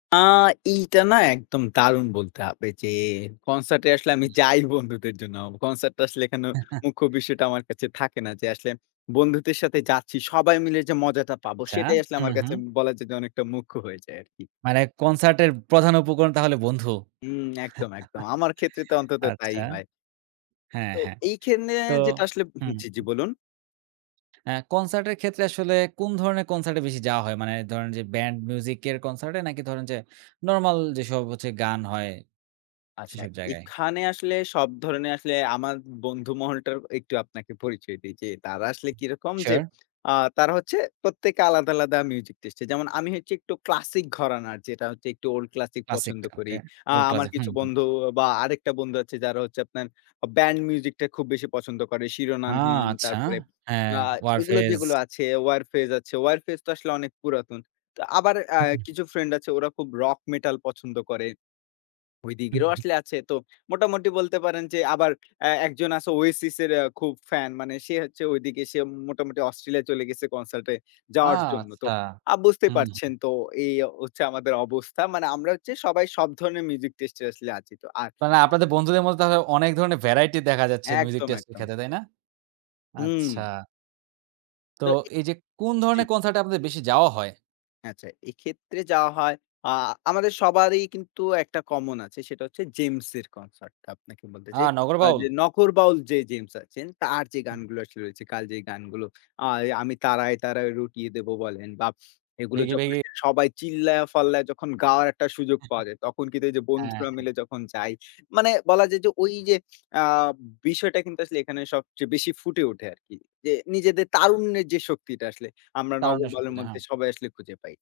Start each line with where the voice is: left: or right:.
left: আ এইটা না? একদম দারুণ বলতে হবে যে, কনসার্ট এ আসলে আমি
right: হুম।
left: যাই বন্ধুদের জন্য। কনসার্ট টা আসলে এখানে মুখ্য বিষয়টা আমার কাছে থাকে না যে, আসলে বন্ধুদের সাথে যাচ্ছি। সবাই মিলে যে মজাটা পাবো,
right: আচ্ছা,
left: সেটাই আসলে
right: হু,
left: আমার কাছে
right: হু।
left: বলা যায় যে, অনেকটা মুখ্য হয়ে যায় আরকি।
right: মানে কনসার্টের প্রধান উপকরণ তাহলে বন্ধু?
left: হুম, একদম, একদম। আমার ক্ষেত্রে তো অন্তত তাই
right: আচ্ছা?
left: হয়
right: হ্যাঁ,
left: তো
right: হ্যাঁ।
left: এইখানে
right: তো
left: যেটা আসলে
right: হু,
left: উহুম, জি, জি
right: হু।
left: বলুন?
right: হ্যাঁ, কনসার্ট এর ক্ষেত্রে আসলে, কোন ধরনের কনসার্টে বেশি যাওয়া হয়? মানে ধরেন যে ব্যান্ড মিউজিক এর কনসার্ট এ, নাকি ধরেন যে নরমাল যেসব হচ্ছে গান হয়,
left: আচ্ছা।
right: সেসব জায়গায়?
left: এখানে আসলে সব ধরনের আসলে, আমার বন্ধু মহলটা একটু আপনাকে পরিচয় দেই। যে, তারা আসলে কিরকম? যে,
right: সিউর।
left: আ তারা হচ্ছে প্রত্যেকে আলাদা, আলাদা মিউজিক টেস্টের। যেমন আমি হচ্ছে, একটু ক্লাসিক ঘরানা। যেটা হচ্ছে একটু ওল্ড ক্লাসিক
right: ক্লাসিক
left: পছন্দ
right: ওকে।
left: করি। আ
right: ওল্ড
left: আমার
right: ক্লাসিক। হু,
left: কিছু
right: হু।
left: বন্ধু বা আরেকটা বন্ধু আছে, যারা হচ্ছে আপনার আ ব্যান্ড মিউজিক টা খুব বেশি পছন্দ করে।
right: ও!
left: শিরোনামহীন,
right: আচ্ছা।
left: তারপরে
right: হ্যাঁ,
left: আ এগুলো
right: ওয়ারফেজ।
left: যেগুলো আছে, ওয়ারফেজ আছে, ওয়ারফেজ তো আসলে অনেক পুরাতন। তো আবার আ
right: হু, হু।
left: কিছু ফ্রেন্ড আছে, ওরা খুব রক মেটাল পছন্দ করে।
right: হু,
left: ওইদিকেরও
right: হু।
left: আসলে আছে। তো মোটামুটি বলতে পারেন যে; আবার এ একজন আছে ওয়েসিস এর অ্যা খুব ফ্যান, মানে সে হচ্ছে ঐদিকে সে মোটামুটি অস্ট্রেলিয়া চলে গেছে, কনসার্ট এ
right: ও!
left: যাওয়ার জন্য। তো
right: আচ্ছা।
left: আ বুঝতেই
right: হুম, হু।
left: পারছেন, তো এই হচ্ছে আমাদের অবস্থা। মানে আমরা হচ্ছে সবাই সব ধরণের মিউজিক টেস্টের আসলে আছি। তো আর
right: মানে
left: অ্যা
right: আপনাদের বন্ধুদের মধ্যে তাহলে অনেক ধরনের ভ্যারাইটি দেখা যাচ্ছে, মিউজিক
left: একদম,
right: টেস্ট এর
left: একদম।
right: ক্ষেত্রে। তাই না?
left: হুম।
right: আচ্ছা। তো
left: তো এই
right: এই যে, কোন
left: জি।
right: ধরনের কনসার্টে আপনাদের বেশি যাওয়া হয়?
left: আচ্ছা। এক্ষেত্রে যা হয়, আ আমাদের সবারই কিন্তু একটা কমন আছে, সেটা হচ্ছে জেমস এর কনসার্ট টা, আপনাকে বলতে
right: ও!
left: চাই।
right: নগর
left: আ
right: বাউল?
left: যে নগর বাউল যে জেমস আছেন, তার যে
right: হু।
left: গানগুলো আসলে রয়েছে, কালজয়ী গানগুলো। আয়ে "আমি তারায়, তারায় রটিয়ে দেব" বলেন বা এগুলো
right: ভিগি,
left: যখন
right: ভিগি।
left: সবাই চিল্লায়া-ফাল্লায় যখন গাওয়ার একটা সুযোগ পাওয়া যায়, তখন কিন্তু এই যে
right: হ্যাঁ,
left: বন্ধুরা
right: হ্যাঁ।
left: মিলে যখন যাই, মানে বলা যায় যে ঐ যে আ বিষয়টা কিন্তু আসলে এখানে সবচেয়ে বেশি ফুটে ওঠে আরকি। যে নিজেদের তারুণ্যের যে শক্তিটা আসলে, আমরা নগর
right: তারুণ্যের
left: বাউলের
right: শক্তিটা,
left: মধ্যে
right: হ্যাঁ।
left: সবাই আসলে খুঁজে পাই।